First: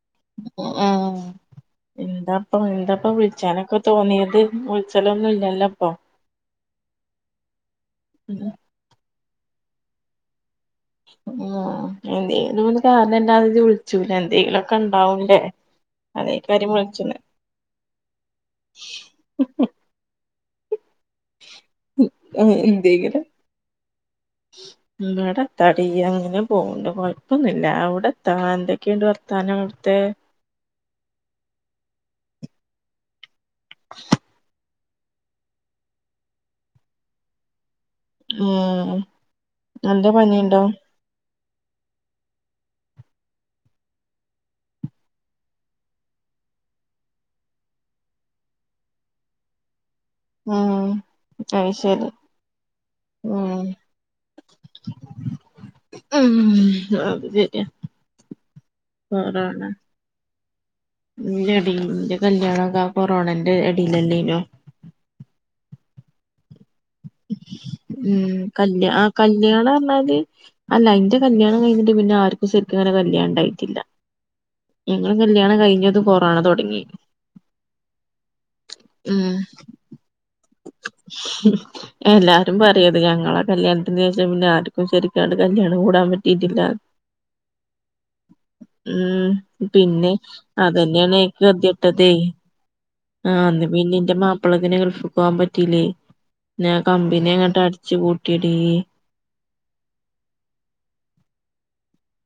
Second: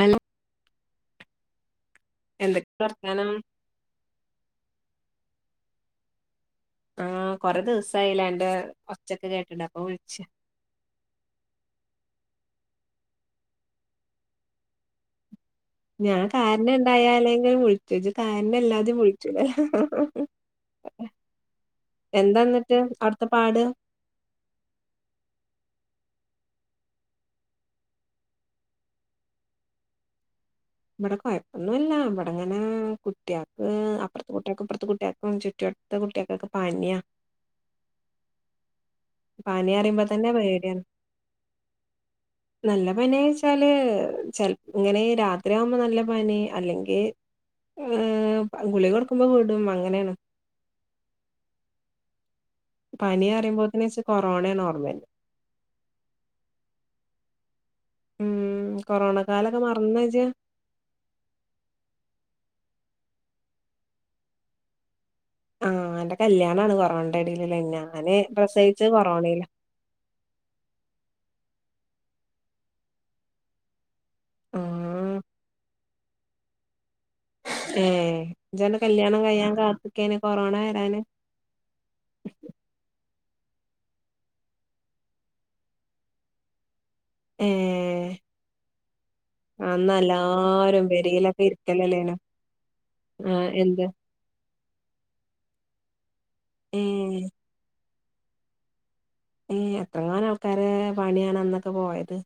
ആനെ എന്താപ്പ എന്തൊക്കെയാ എന്താപ്പ വർത്താനം വിളിച്ചനക്ക തോന്നിയത് വില്ച്ചലൊന്നും ഇല്ലല്ലോ അപ്പൊ ആകൊറെ ദിവസായില്ല അന്റെ ഒച്ചക്ക കേട്ടിട്ട് അപ്പൊ വിളിച്ച ഉ എന്തേലുംന്ന് കാരണം ഇ ല്ലാതെ അത് വിളിച്ചൂല എന്തേങ്കിലുഒ ക്കെ ഉണ്ടാവൂല്ലേ ഞാൻ കാരണം ഇണ്ടായാലെങ്കും വിളിച്ചു ഇത് കാരണംല്ലാതെയും വിളിച്ചൂല എന്താന്നിട്ട് അവിടുത്തെ പാട് ഇടെ ന്താ ടി അങ്ങനെ പോകണ്ട് കൊഴപ്പൊന്നില്ല അവിടെന്താ ന്ന് ഇന്തൊക്കെ വർത്താനം അവിടുത്തെ ഇവിടെ കുഴപ്പൊന്നും ഇല്ല ഇവിട ങ്ങനെ കുട്ടികൾക്ക് അപ്പുറത്തെ കുട്ടിയൾക്കും ഇ പ്പുറത്തെ കുട്ടിയൾക്കും ചുറ്റു ത്തെ കുട്ട്യാകൊക്കെ പന്യാ ആഹ് പനി അറിയുമ്പോ തന്നെ പേഡ്യാ ണ് നല്ല പനി വെച്ചാല് ചെ ല ഇങ്ങനെ രാത്രിയാവുമ്പോ നല്ല പനി അല്ലെങ്കി ഏഹ്അത് ഗുളിക കൊടുക്കുമ്പോ വിടും അങ്ങനെയാണ് ഉം അയ് ശരി പനി ഉം അറിയ്പോഴത്തനവെച്ച് കൊറോണയ ഓർമ്മേല് ഉ അത് ശെര്യാ ഉം കൊറോണ കാലൊക്കെ മറന്നജ്ജ് ഇല്ലെടി ന്റെ കല്യാണോ ക്കആ കൊറോണെ ന്റെ അടിൽല ല്ലേനോ ആഹ് അ ന്റെ കല്യാണണ് കൊറോണന്റെ ഇടയിലല്ലേ ഞാന് പ്രസവിച്ച കൊറോണേല ആണന്നാല് അല്ല ഇന്റെ കല്യാണം കഴ്ഞ്ഞിട്ട് പിന്നെ ആർക്കും സെരിക്കങ്ങനെ കല്യാണണ്ടായിട്ടില്ല. ഞങ്ങളെ ആഹ് കല്യാണകഴിഞ്ഞതും കൊറോണ തൊട്ങ്ങി ഏഹ് ഇജന്റെ കല്യാണം കഴിയാൻ കാത്ത്ക്കേന് കൊറോണ വരാന് ഉ എല്ലാരും പറയത് ഞങ്ങളെ കല്യാണ്ത്തിന്റെ ശേഷം പിന്നെ ആർക്കും ശരിക്കണ്ട് കല്യാണം കൂടാൻ പറ്റിയിട്ടില്ല ഏഹ് ഉം അന്ന് പിന്നെ എല്ലാരും അതന്നെയാണെ പെരീലൊക്കെ കെദ്യട്ടത് ഇരിക്കലല്ലേനോ ആ ആഹ് അന്ന് എന്ത് പിന്നെ ഇന്റെ മാപ്പിളത്തിനെ ഗൾഫ്പോവാംപറ്റീല്ലേ ന്നെ ഏഹ് കമ്പിനെ അങ്ങോട്ടട് ച്ച് പൂട്ടിയടീ ഏഹ് എത്രങ്ങാനആൾക്കാരെ പണിയാണ് അന്നൊക്കെ പോയത്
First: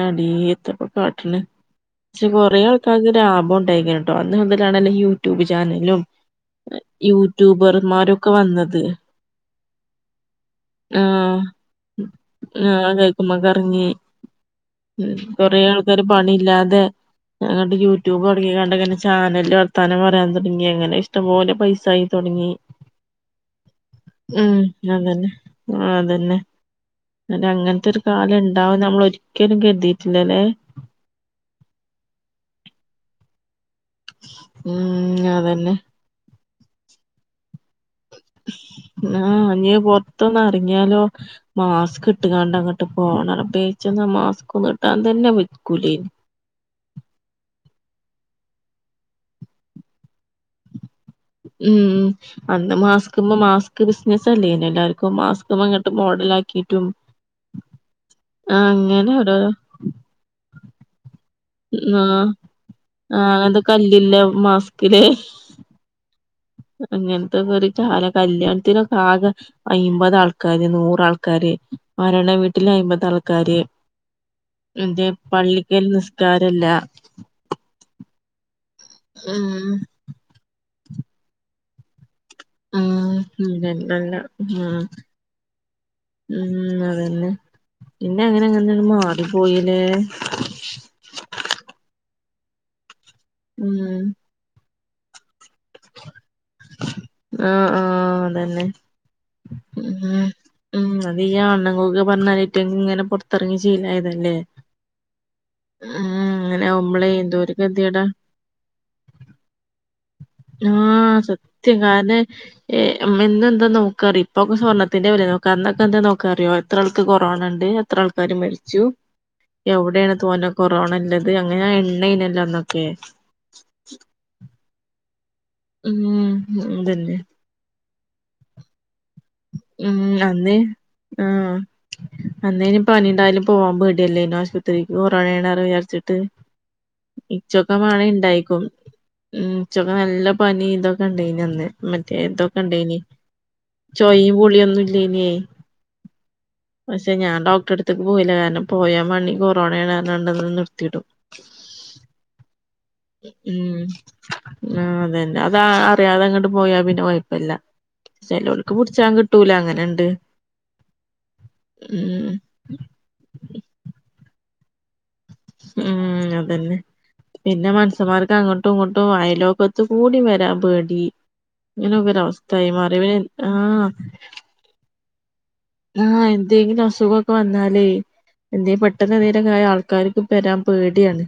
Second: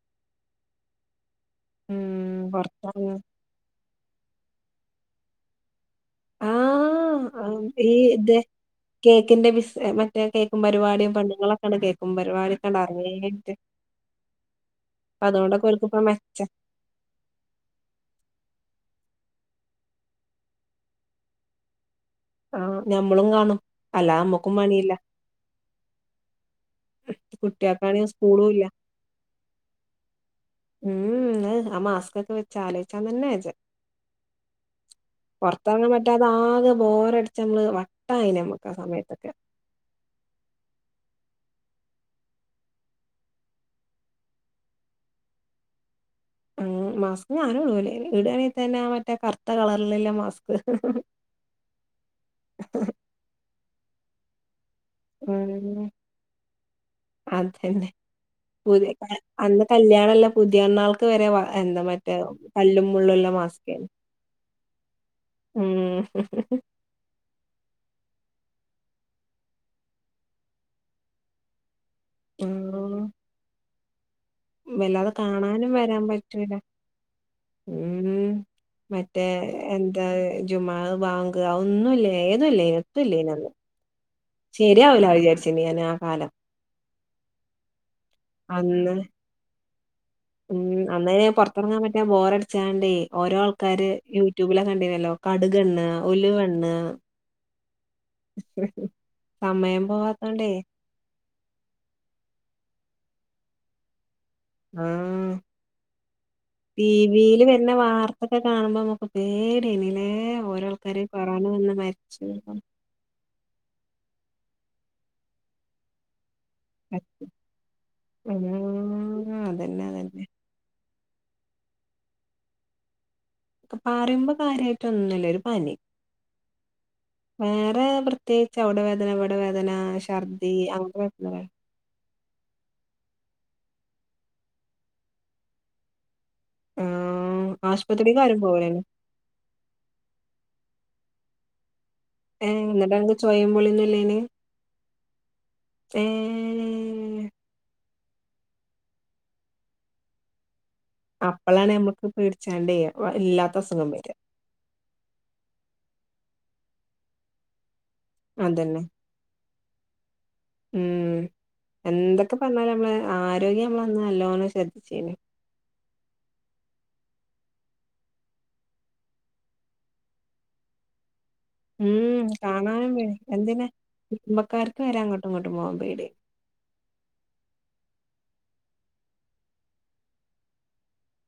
ആടീ എത്തപ്പൊ കാട്ട്ണ് ക്ഷെ ഉം കൊറെേ ആൾക്കാര്ക് പൊറത്തെറങ്ങ ലാഭം ഉണ്ടായിക്ണ്. ട്ടൊ അന്ന്മുതലാണല്ല യൂട്യൂബ്ചാനലും ആഹ് ഈ യൂട്യൂബർമാരൊക്കെ ഇത് വന്നത് കേക്കിന്റെ ബിസ് മറ്റേ കേക്കും പരിപാടിയും ആഹ് പെണ്ണുങ്ങളൊക്കെണ്ട് കേക്കും പരിപാടിയൊക്കെണ്ട് ആഹ് തഴിക്കുമ്മ അറങ്ങിട്ട് കറങ്ങി അപ്പ കൊറെേ അതോണ്ടൊക്കെ ഓൽക്കിപ്പ ആൾക്കാര് മെച്ച പണില്ലാതെ അങ്ങട്ട് യൂട്യൂബ് തൊടങ്ങിക്കാണ്ട്ങ്ങനെ ചാനല് വർത്താനം പറയാൻ തുടങ്ങി അങ്ങനെ ഇഷ്ടപോലെ പൈസ ആയി തൊടങ്ങി ആഹ് ഞമ്മളും കാണും അല്ലാതെ നമ്മക്കും പണിയില്ല മ് അതന്നെ അതന്നെ അല്ല അങ്ങൻത്തൊരു കുട്ടികൾക്കാണെങ്കിൽ സ്കൂളും ഇല്ല കാലംണ്ടാവുന്ന് നമ്മൾ ഒരിക്കലും കര്തിയിട്ടില്ലല്ലേ ഉം അഹ് അ മാസ്കൊക്കെ വെച്ച ആലോയിച്ചാതന്നെ വജ്ജ ഉ പൊർത്തെർങ്ങാൻ പറ്റാതെ ആകെ ബോറട്ച്ച് മ്മള് വ ആഹ് ഞ് പൊറത്തൊന്ന് എറിങ്ങിയാലോ മാസ്ക് ട്ട്കാണ്ട് അങ്ങട്ട് പോണറബ്ബേ ഇച്ചൊന്നു ആ മാസ്ക് ഒന്നും ഇടാൻതന്നെ വെയ്ക്കൂലേനി മാസ്ക് ഞാനും ഇടൂലേനി ഇടാണെതന്നെ ആ മറ്റേ കർത്തകളർല്ല്ലമാസ്ക് ഉം അന്ന് മാസ്ക്മ്മ മാസ്ക് ബിസിനസ് അല്ലേനി എല്ലാ ക്കും ഉം മാസ്ക്മ്മങ്ങട്ട് മോഡലാക്കിട്ടും അതന്നെ ആഹ് പുതിയ അങ്ങനെ ഓരോരോ അന്ന് കല്യാണല്ല പുതിയന്നാൾക്ക് വരെ വ എന്താ മറ്റേ ആഹ് കല്ലും മുള്ളുള്ള ആഹ് അത് മാസ്കേന് കല്ലില്ല മാസ്ക്ക്ലേ ഉം അങ്ങൻത്തെക്കൊരു കാല കല്യാണ്ത്തിനൊക്കെ ആകെ അയ്‌മ്പതാൾക്കാര് നൂറാൾക്കാര് മരണ വീട്ടില് ആഹ് അയ്‌മ്പതാൾക്കാര് അതെ വല്ലാതെ കാണാനും പള്ളിക്കൽ വരാൻ പറ്റൂല നിസ്കാരല്ല ഉം മറ്റേ ഉം എന്താ ജുമഹ്ബാങ്ക് അഒന്നുല്ലേ ഏതുല്ലെനി എത്തുല്ലേനി അന്ന് രണ്ടല്ല ശരി ആവൂല വിചാര്ചീനി എനാകാലം ഉം അതന്നെ പിന്നെ അങ്ങനെ അങ്ങന അന്ന് മാറി പോയില്ലേ ഉം അന്നേന് പൊറത്തെറങ്ങാൻ പറ്റാ ബോറടിച്ചാണ്ടേ ഓരോ ആൾക്കാര് ഉം യൂ ട്യൂബില കണ്ടീനല്ലോ കടുകെണ്ണ ഉലുവെണ്ണ ആഹ് ആഹ് അതന്നെ സമയം പോവാത്തോണ്ടേ ഉം അത് ഈ ആണ്ണംങ്ങൊക്കെ പറഞ്ഞാലയിറ്റ ഇങ്ങനെ പൊർത്തെർങ്ങി ശീലായതല്ലേ ആഹ് ഉം അങ്ങനെ ടി ആവുമ്പളേ വീല് എന്തോരു വെര്ന ഗതികേടാ വാർത്ത ക്കെ കാണുമ്പമ്മക്ക് പേടീയേനിലെ ആഹ് സത്യ കാരണേ ഏഹ് ഞമ്മന്നു എന്താ നോക്കാറി ഇപ്പൊക്കെ സ്വർണ്ണത്തിന്റെ വെലനോക്ക അന്നൊക്കെ എന്താ നോക്കാറിയോ എത്ര ആൾക്ക് കൊറോണണ്ട് എത്ര ആ, ആൾക്കാര് മരിച്ചു അതന്നെ എവിടെണ് അതന്നെ തോനെ കൊറോണല്ലത് അങ്ങനെ എണ്ണനില്ലൊ അന്നൊക്കെ പറിമ്പ കാര്യായിട്ട് ഒന്നുല്ല ഒരു പനി ഉം അതന്നെ വേറെ പ്രത്യേകിച്ച് അവിടെ വേദന ഇവിടെ വേദന ഛർദി അങ്ങനെ വെക്കുന്നേ അന്നേ ഇനിപ്പ പനിയണ്ടായാലും പോവാൻ പേടിയല്ലേ ഇന ആശുപത്രിക്ക് കൊറോണയാണ വിചാരിച്ചിട്ട് ആഹ് ഇച്ചൊക്കമാണ്ണ ആശുപത്രിക്ക് ആരും ഉണ്ടായിക്കും പോവൂലല്ലോ ഉ ഉച്ചൊക്കെ നല്ല പനി ഇതൊക്കെ ഉണ്ടനി അന്ന് മറ്റേ ഇതൊക്കെ ഉണ്ടായിനി സ്വയംപൊളി ചോയി പൊളിയൊന്നുംല്ലനേ ഏഹ് ഞാൻ ഡോക്ടറെ അടുത്തേക്ക് പോയില്ല കാരണം പോയാൽ മണി കൊറോണണ്ടന്ന് നിർത്തിയിടും അപ്പളാണ് നമ്മുക്ക് പേടിച്ചാണ്ട്യ ഇല്ലാത്ത ഉം അസുഖം വരി ആ അത തന്നെ അതാ അറിയാതെ അങ്ങോട്ട് പോയാ പിന്നെ വഴപ്പല്ല അതന്നെ കുടിച്ചാ കിട്ടൂല അങ്ങനെുണ്ട് ഉ എന്ന നമ്മെ ആരോഗ്യം നമ്മളന്ന് നല്ലോണം ശ്രദ്ധിച്ചേു ഉം അതന്നെ പിന്നെ മനസന്മാർക്ക് അങ്ങോട്ടും ഇങ്ങോട്ടും വയലോക്കത്ത് കൂടി വരാ പേടി ഉം ഇങ്ങനൊക്കൊരവസ്ഥായി മാറി പിന്നെ കാണാനുംഎന്തിനെ ആ കുടുംബക്കാർക്ക് വരാ അങ്ങോട്ടും ഇങ്ങോട്ടും പോകുമ്പ് ആഎന്തെങ്കിലും അസുഖം വന്നാലേ എന്ത പെട്ടെന്ന് നേരെക്കായ ആൾക്കാർക്ക് പരാൻ പേടിയാണ്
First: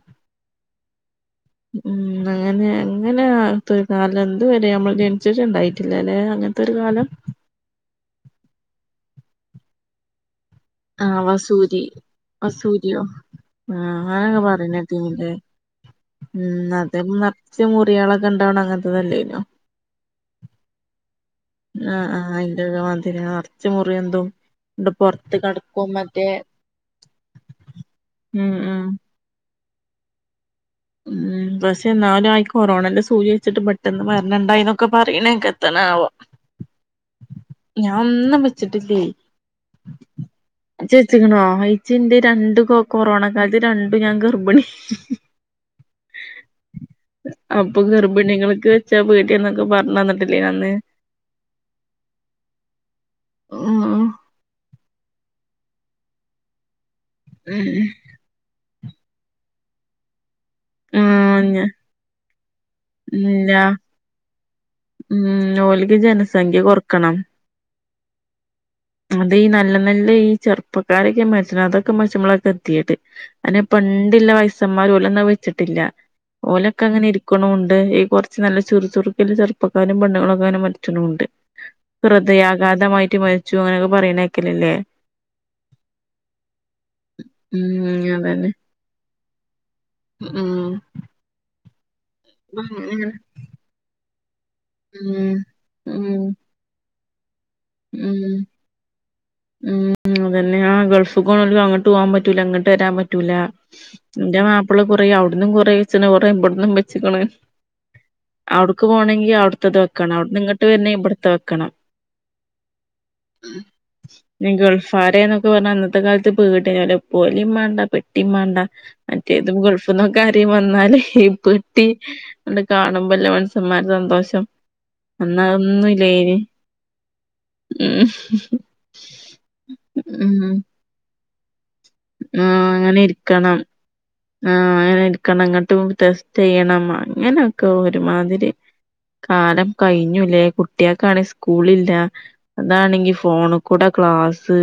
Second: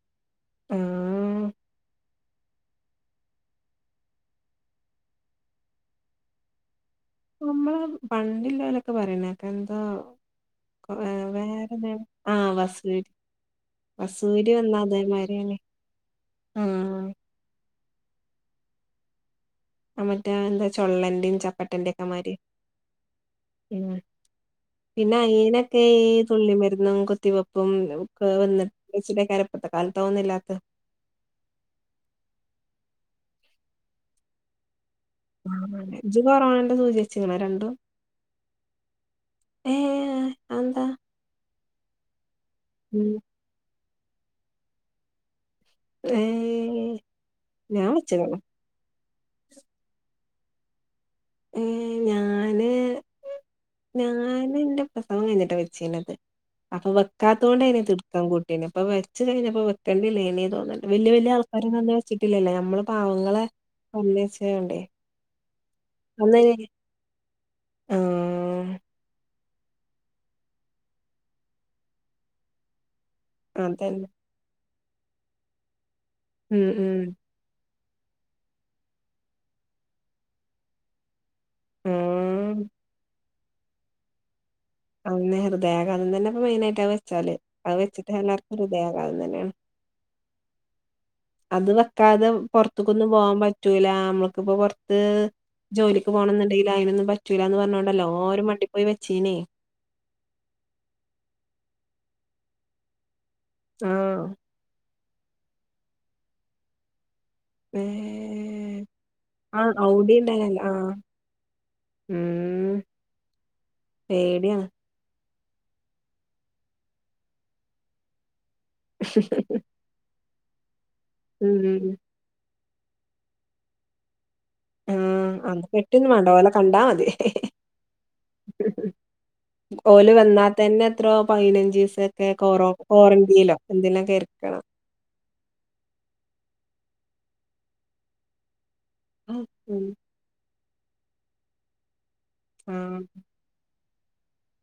ആഹ് ഉം അങ്ങനെ അങ്ങനെ ആത്തൊരു കാലം എന്തു വരെ നമ്മള് ജനിച്ചിട്ടുണ്ടായിട്ടില്ല അല്ലെ അങ്ങനത്തെ ഒരു കാലം നമ്മള് പണ്ടില്ലവരൊക്കെ പറയണക്ക എന്താ ആഹ് വസൂരി വസൂരിയോ [unintelligible] [inaudible] ആഹ് അങ്ങനൊക്കെ വസൂരി വന്നാ പറയണേട്ടില്ലേ അതേമാരിയാണ് ഉം അത് നറച്ച് മുറികളൊക്കെ ഉണ്ടാവ്ണ അങ്ങനത്തെതല്ലേയ്നോ മറ്റേ എന്താ ചൊള്ളന്റേം ആഹ് ആഹ് അയിന്റെക്കെ വതിരി മറച്ച മുറി എന്തും പിന്നെ അയിനൊക്കെ ഈ തുള്ളി മരുന്നും കൊത്തിവെപ്പും ഒ ഉം ഉം വന്നിട്ട്ച്ച ക ഇത്തെ കാലത്ത് തന്നില്ലാത്ത ഉം പക്ഷെ എന്നാലും ആയി കൊറോണന്റെ സൂചി വെച്ചിട്ട് പെട്ടെന്ന് വരണിണ്ടായി ഒക്കെ പറയണ കത്തണ ആവാ ഇജ്ജ് കൊറോണന്റെ സൂചി വെച്ച്ക്ക്ണോ രണ്ടും ഞാൻ ഒന്നും വെച്ചിട്ടില്ലേ ഏ എന്താ ണോ അച്ചിന്റെ രണ്ടു കൊറോണ കാലത്ത് രണ്ടു ഞാൻ ഗർഭിണി ഏ അപ്പൊ ഞാൻ വെച്ച്ക്ക്ണ് ഗർഭിണികൾകൊക്കെ വെച്ചാ വീട്ടിയന്നൊക്കെ പറഞ്ഞു തന്നിട്ടില്ലേ അന്ന് ഏ ഞാന് ഉം ഞാന് ഇന്റെ പ്രസവം കഴിഞ്ഞിട്ടാ വെചെന്നത് അപ്പൊ വെക്കാത്തുകൊണ്ട് അതിനെ തീർക്കാം കട്ടീന അപ്പൊ വെച്ച് കഴിഞ്ഞപ്പ വെക്കണ്ട ഇേനേ തോന്നില്ല വല്യ വല്യ ഉം ആൾക്കാരൊന്നും അന്ന് വെച്ചിട്ടില്ലല്ലോ നമ്മള് പാവങ്ങളെ ഇല്ല ഉം ഓല്ക്ക് അന്ന് ജനസംഖ്യ കൊറക്കണം ആഹ് അത് ഈ നല്ല നല്ല ഈ ചെറുപ്പക്കാരൊക്കെ മരിച്ച്ണ് അതൊക്കെ മരിച്ചുമ്പളൊക്കെ എത്തൈദ് അതന്നെ പണ്ടില്ല വയസ്സമാർ ഓലൊന്നത് വെച്ചിട്ടില്ല ഉം ഓലൊക്കെ ഉം അങ്ങനെ ഇരി ഇരിക്കുണുണ്ട് ഈ കുറച്ച് നല്ല ചുറു ചുറുക്ക്ല്ല ചെറുപ്പക്കാരും പെണ്ണുങ്ങളൊക്കെങ്ങനെ മരിച്ചുണൂണ്ട് ഉം ഹൃദയാഘാതമായിട്ട് മരിച്ചു അങ്ങനെയൊക്കെ പറീണെക്കലില്ലേ അതന്നെ ഹൃദയാഘാതം തന്നെപ്പൊ മെയിനായിട്ട് അത് വെച്ചാല് അത് ഉം വെച്ചിട്ട് അതന്നെ എല്ലാർക്കും ഹൃദയാഘാതം തന്നെയാണ് ഉം അത് വെക്കാതെ പൊറത്ത്ക്കൊന്നും അങ്ങനെങ്ങനെ പോവാൻ പറ്റൂല അമ്മൾക്കിപ്പോ പൊറത്ത് റത്ത് ഉം ഉം ജോലിക്ക് പോണംന്ന്ണ്ടെങ്കില് അയിനൊന്നും പറ്റൂലാന്ന് ഉം പറഞ്ഞോണ്ടല്ലോരും മണ്ടി പോയി വെച്ചീനേ ഉം അതന്നെ ആ ഗൾഫ്ക്ക് പോണോൽക്ക് അങ്ങട്ട് പോകാൻ പറ്റൂല ഇങ്ങട്ട് വരാൻ പറ്റൂല ആഹ് ഇന്റെ മാപ്പള കുറേ അവിട്ന്നും കുറേ വെച്ച്ണ് കൊറേ ഇവിടന്നും വെച്ച്ക്ക്ണ് ഏഹ് അവിടുക്ക് പോണെങ്കി ആഹ് അവിടുത്തത് വെക്കണം ഔടിം അവിട്ന്ന് ഇങ്ങട്ട് ഇണ്ടായിനല്ലോ ആഹ് വരണെങ്കി ഇവിടത്തെത് വെക്കണം ഉം ഈ പേടിയാണ് ഗൾഫാര്ന്നൊക്കെ പറഞ്ഞ അന്നത്തെ കാലത്ത് പേട്യാ പൊരിം മാണ്ട പെട്ടീം വേണ്ട മറ്റേതും ഗൾഫ്ന്നൊക്കെ ആരേലും വന്നാല് ഈ ഉം പെട്ടി ങ്ങണ്ട് കാണുമ്പല്ലേ മനുഷ്യന്മാരെ സന്തോഷം ആഹ് അന്ന് അന്നതൊന്നും പെട്ടിയൊന്നും വേണ്ട ഇല്ലേനി ഓലെ കണ്ടാ മതി ഉം ഓല് ഉം വന്നാൽ തന്നെ എത്രോ പയിനഞ്ചിസൊക്കെ ആഹ് അങ്ങനെ കോറെന്റീലോ എന്തിലൊക്കെ ഇരിക്കണം ക്കണം ങ്ങട്ട് ടെസ്റ്റ് ചെയ്യണം അങ്ങനെയൊക്കെ ഒരുമാതിരി കാലം ഉം കഴിഞ്ഞുല്ലേ കുട്ടിയേക്കാണെങ്കി സ്ക്കൂളില്ല ആഹ് അതാണെങ്കി ഫോണ് ക്കൂടെ ക്ലാസ്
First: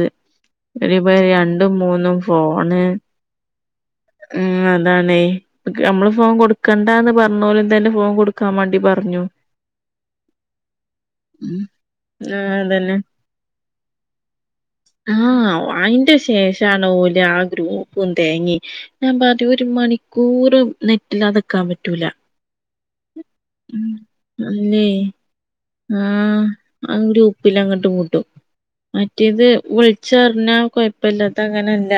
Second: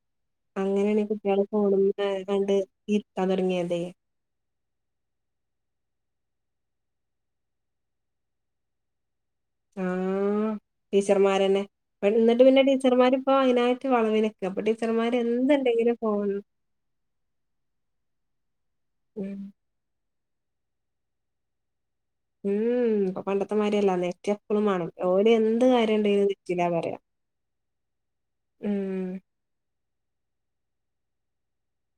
അങ്ങനെയാണ് ഈ ഒരുപെരീല് കുട്ടികള് രണ്ടും ഫോണുമ്മെ മൂന്നും കണ്ട് ഫോണ് ഇരിക്കാൻ തുടങ്ങിയതേ ഉം അതാണെയ് നമ്മള് ഫോൺ കൊടുക്കണ്ട എന്ന് പറഞ്ഞോലന്നെ ഫോൺ കൊടുക്കാൻ വേണ്ടി പറഞ്ഞു ആഹ് ഉം ടീച്ചർമാരന്നെ അയ്ന് ന്നിട്ട് ആഹ് പിന്നെ അതന്നെ ടീച്ചർമാർപ്പോ അയിനായിട്ട് വളവിന്ക്ക. ഇപ്പൊ ടീച്ചർമാര് എന്ത്ണ്ടെങ്കിലും ഫോൺ ഷാണ് ഓല്. ആ ഗ്രൂപ്പും തേങ്ങീ ഞാൻ ഉം പറയ ഒരു മണി കൂറും നെറ്റില്ലാതെക്കാൻ പറ്റൂല ഉം ഇപ്പൊ പണ്ടത്തെമാരിയല്ല നെറ്റ് എപ്പളും അല്ലേ വേണം ഓല് എന്ത് കാര്യ ആഹ് അതും കൂടി ഗ്രൂപിലങ്ങട്ട് വുടും ഉം മറ്റേത് ച്ചി പറഞ്ഞാ കുഴപ്പല്ലാ ഇതങ്ങനല്ല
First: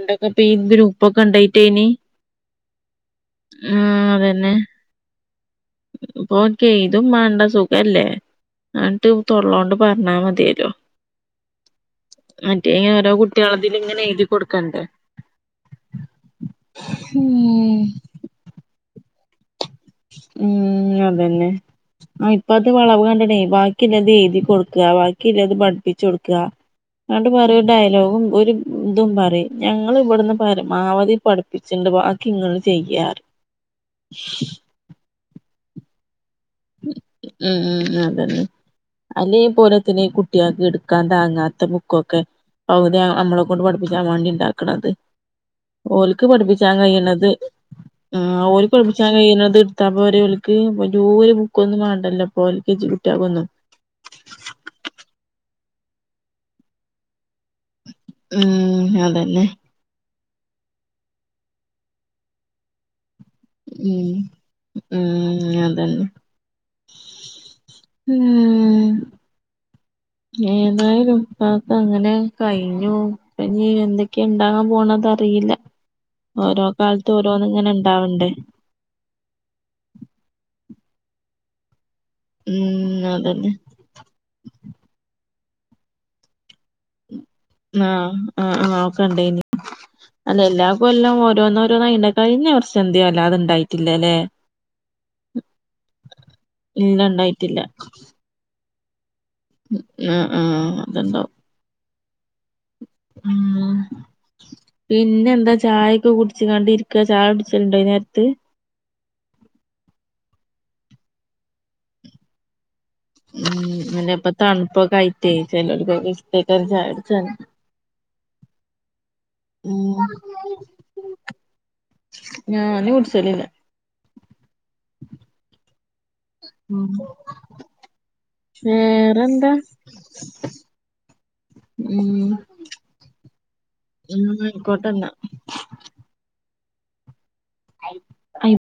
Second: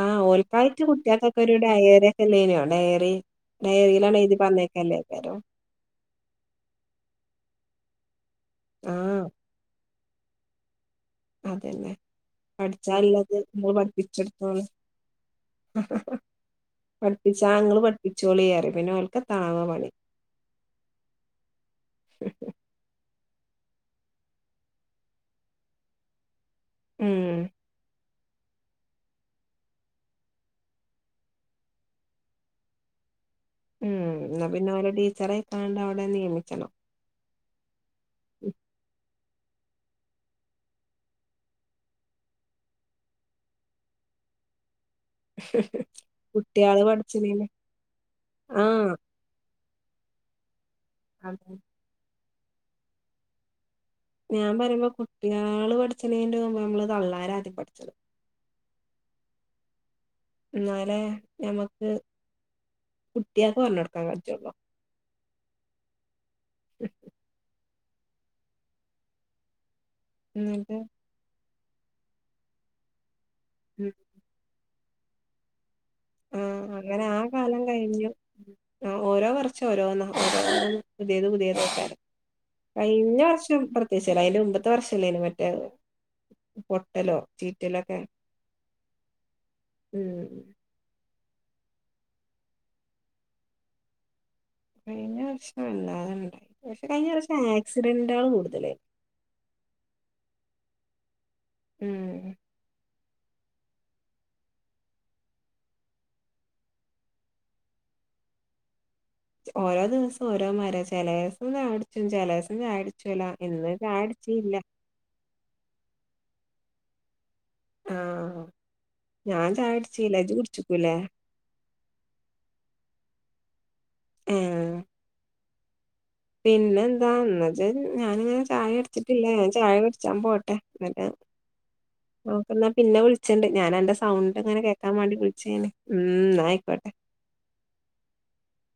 ആഹ് ഓൽക്കായിട്ട് കുട്ടികൾക്കൊക്കെ ഒരു ഉണ്ടായിട്ടേനി ഡയറി ഒക്കെല്ലേയ്നോ ഡയറി ഡയറീലങ്ങട്ട് എഴുതി പറഞ്ഞയക്കല്ലേക്കാരം ഇപ്പോൽക്ക് എയ്തും മാണ്ട സുഖല്ലേ എന്നിട്ട് തൊള്ളൊണ്ട് പറഞ്ഞാൽ മതിയല്ലോ അതെയല്ലേ മറ്റേ പഠിച്ച ഇങ്ങനെ ഓരോ ഉള്ളത് നമ്മള് കുട്ടികളതിൽ ഇങ്ങനെ എഴുതി പഠിപ്പിച്ചെടുത്തോളും കൊടുക്കണ്ടേ പഠിപ്പിചാ ഉം ങ്ങള് പഠിപ്പിച്ചോളി പറയും പിന്നെ ഓല്ക്ക് ന്താ പണി ഉം അതന്നെ ആ ഇപ്പ വളവ് കണ്ട്നേ ബാക്കില്ലത് എഴുതി കൊടുക്ക ബാക്കില്ലത് പഠിപ്പിച്ച് കൊടുക്ക ഉം ങ്ങട്ട് പറയും ഒര് ഡയലോഗും ഒരു ഇതും പറിം ഞങ്ങള് ഇവിടുന്ന് പരമാവധി പഠിപ്പിച്ചിണ്ട് ബാക്കി ഇങ്ങള് ചെയ്യാ പറിം ഉം എന്ന പിന്നെ ഓലെ ടീച്ചറെയ് ക്കാണ്ട് അവിടെ നിയമിച്ചണോ ഉം ഉം അതന്നെ അല്ലേ ഇപ്പോലെത്തിനാ ഈ കുട്ടിയാൾക്ക് ഇടുക്കാൻ താങ്ങാത്ത ബുക്കൊക്കെ പൗതി അമ്മളെക്കൊണ്ട് പഠിപ്പിച്ചാൻ മാണ്ടി ഇണ്ടാക്ക്ണത് ഓൽക്ക് പഠിപ്പിച്ചാൻ കുട്ട്യാള് കഴിയണത് പഠിച്ച്ണേന് ഓര്ക്ക് ആഹ് പഠിപ്പിച്ച കഴിണത് എടുത്തപ്പോരേ ഓൽക്ക്‌ വല്യൊരു അതെ ബുക്കൊന്നും വേണ്ടല്ലോ എൽകേജി കുട്ട്യോൾക്കൊന്നും ഞാൻ പറയുമ്പോ കുട്ട്യാള് പഠിചനെന്റെ മുമ്പ് നമ്മള് തള്ളാര ആദ്യം പഠിച്ചണം ഉം അതന്നെ എന്നാലേ ഞമ്മക്ക് കുട്ട്യേൽക്ക് പറഞോടക്കാൻ ഉം കജ്‌ജള്ളു ഉം അതന്നെ ഉം എന്നിട്ട് ഏതായാലും ഉപ്പാക്കങ്ങനെ കഴിഞ്ഞു എന്തൊക്കെയാ ഉണ്ടാകാൻ പോണത അറിയില്ല ആഹ് ഓരോ അങ്ങനെ കാലത്തും ആ ഓരോന്ന് കാലം ഇങ്ങനെ കഴിഞ്ഞു ഉണ്ടാവണ്ടേ ആ ഓരോ വർഷം ഓരോ ഓരോ പുതിയത് പുതിയതൊക്കാണ് ഉം കഴിഞ്ഞ അതന്നെ വർഷം പ്രത്യേകിച്ചല്ല അതിന് മുമ്പത്തെ വർഷംല്ല അയ്ന് മറ്റേ പൊട്ടലോ ചീറ്റലൊക്കെ ആഹ് ആഹ് ആഹ് ഒക്കെ ഉണ്ടായിനി അല്ല ഉം എല്ലാ ഇക്കൊല്ലം ഓരോന്നോരോന്നായി കഴിഞ്ഞ വർഷം എന്തെ ആവോ വല്ലാതെ ണ്ടായിട്ടില്ല ലേ കഴിഞ്ഞ വർഷം വല്ലാത ഉണ്ടായി പക്ഷെ ഇല്ല കഴിഞ്ഞ വർഷം ഇണ്ടായിട്ടില്ല ആക്സിഡൻ്റ് കള് കൂടുതല ആഹ് ആഹ് അത്ണ്ടാവും ഉം ഉം പിന്നെ എന്താ ചായൊക്കെ കുടിച്ചിങ്ങാണ്ടിരിക്കാ ചായുടിചെൽണ്ടാ ഈ നേരത്ത് ഓരോ ദിവസം ഓരോമാര ചെലേസം ചായടിച്ചും ചെലേസം ചായുടി ഉം അല്ല ഇപ്പൊ തണുപ്പൊക്കെയിട്ടേ ചിലർക്കൊക്കെ ഇഷ്ടക്കയ്ക്കാരം ചായുടിചാൻ ആഹ് ഞാൻ ഉം ചായുടിചീല ജ്ജി കുടിചുക്കുലെ ഞാന് കുടിച്ചലില്ല ഏഹ് പിന്നെ ഉം എന്താന്നജ് ഞാനിങ്ങനെ ചായടിച്ചിട്ടില്ല വേറെന്താ ഞാൻ ചായകുടിച്ചാൻ പോട്ടെ എന്നട്ട് ഉം ഒക്കെന്ന പിന്നെ വിളിച്ചണ്ട് ഞാനന്റെ ഉം സൗണ്ട് ഇങ്ങന ആയിക്കോട്ടെന്നാ കേൾകാമാണ്ടി വിളി ച്ചെയ്ന് ഉം ന്നാആയിക്കോട്ടെ ആയ്, അയ്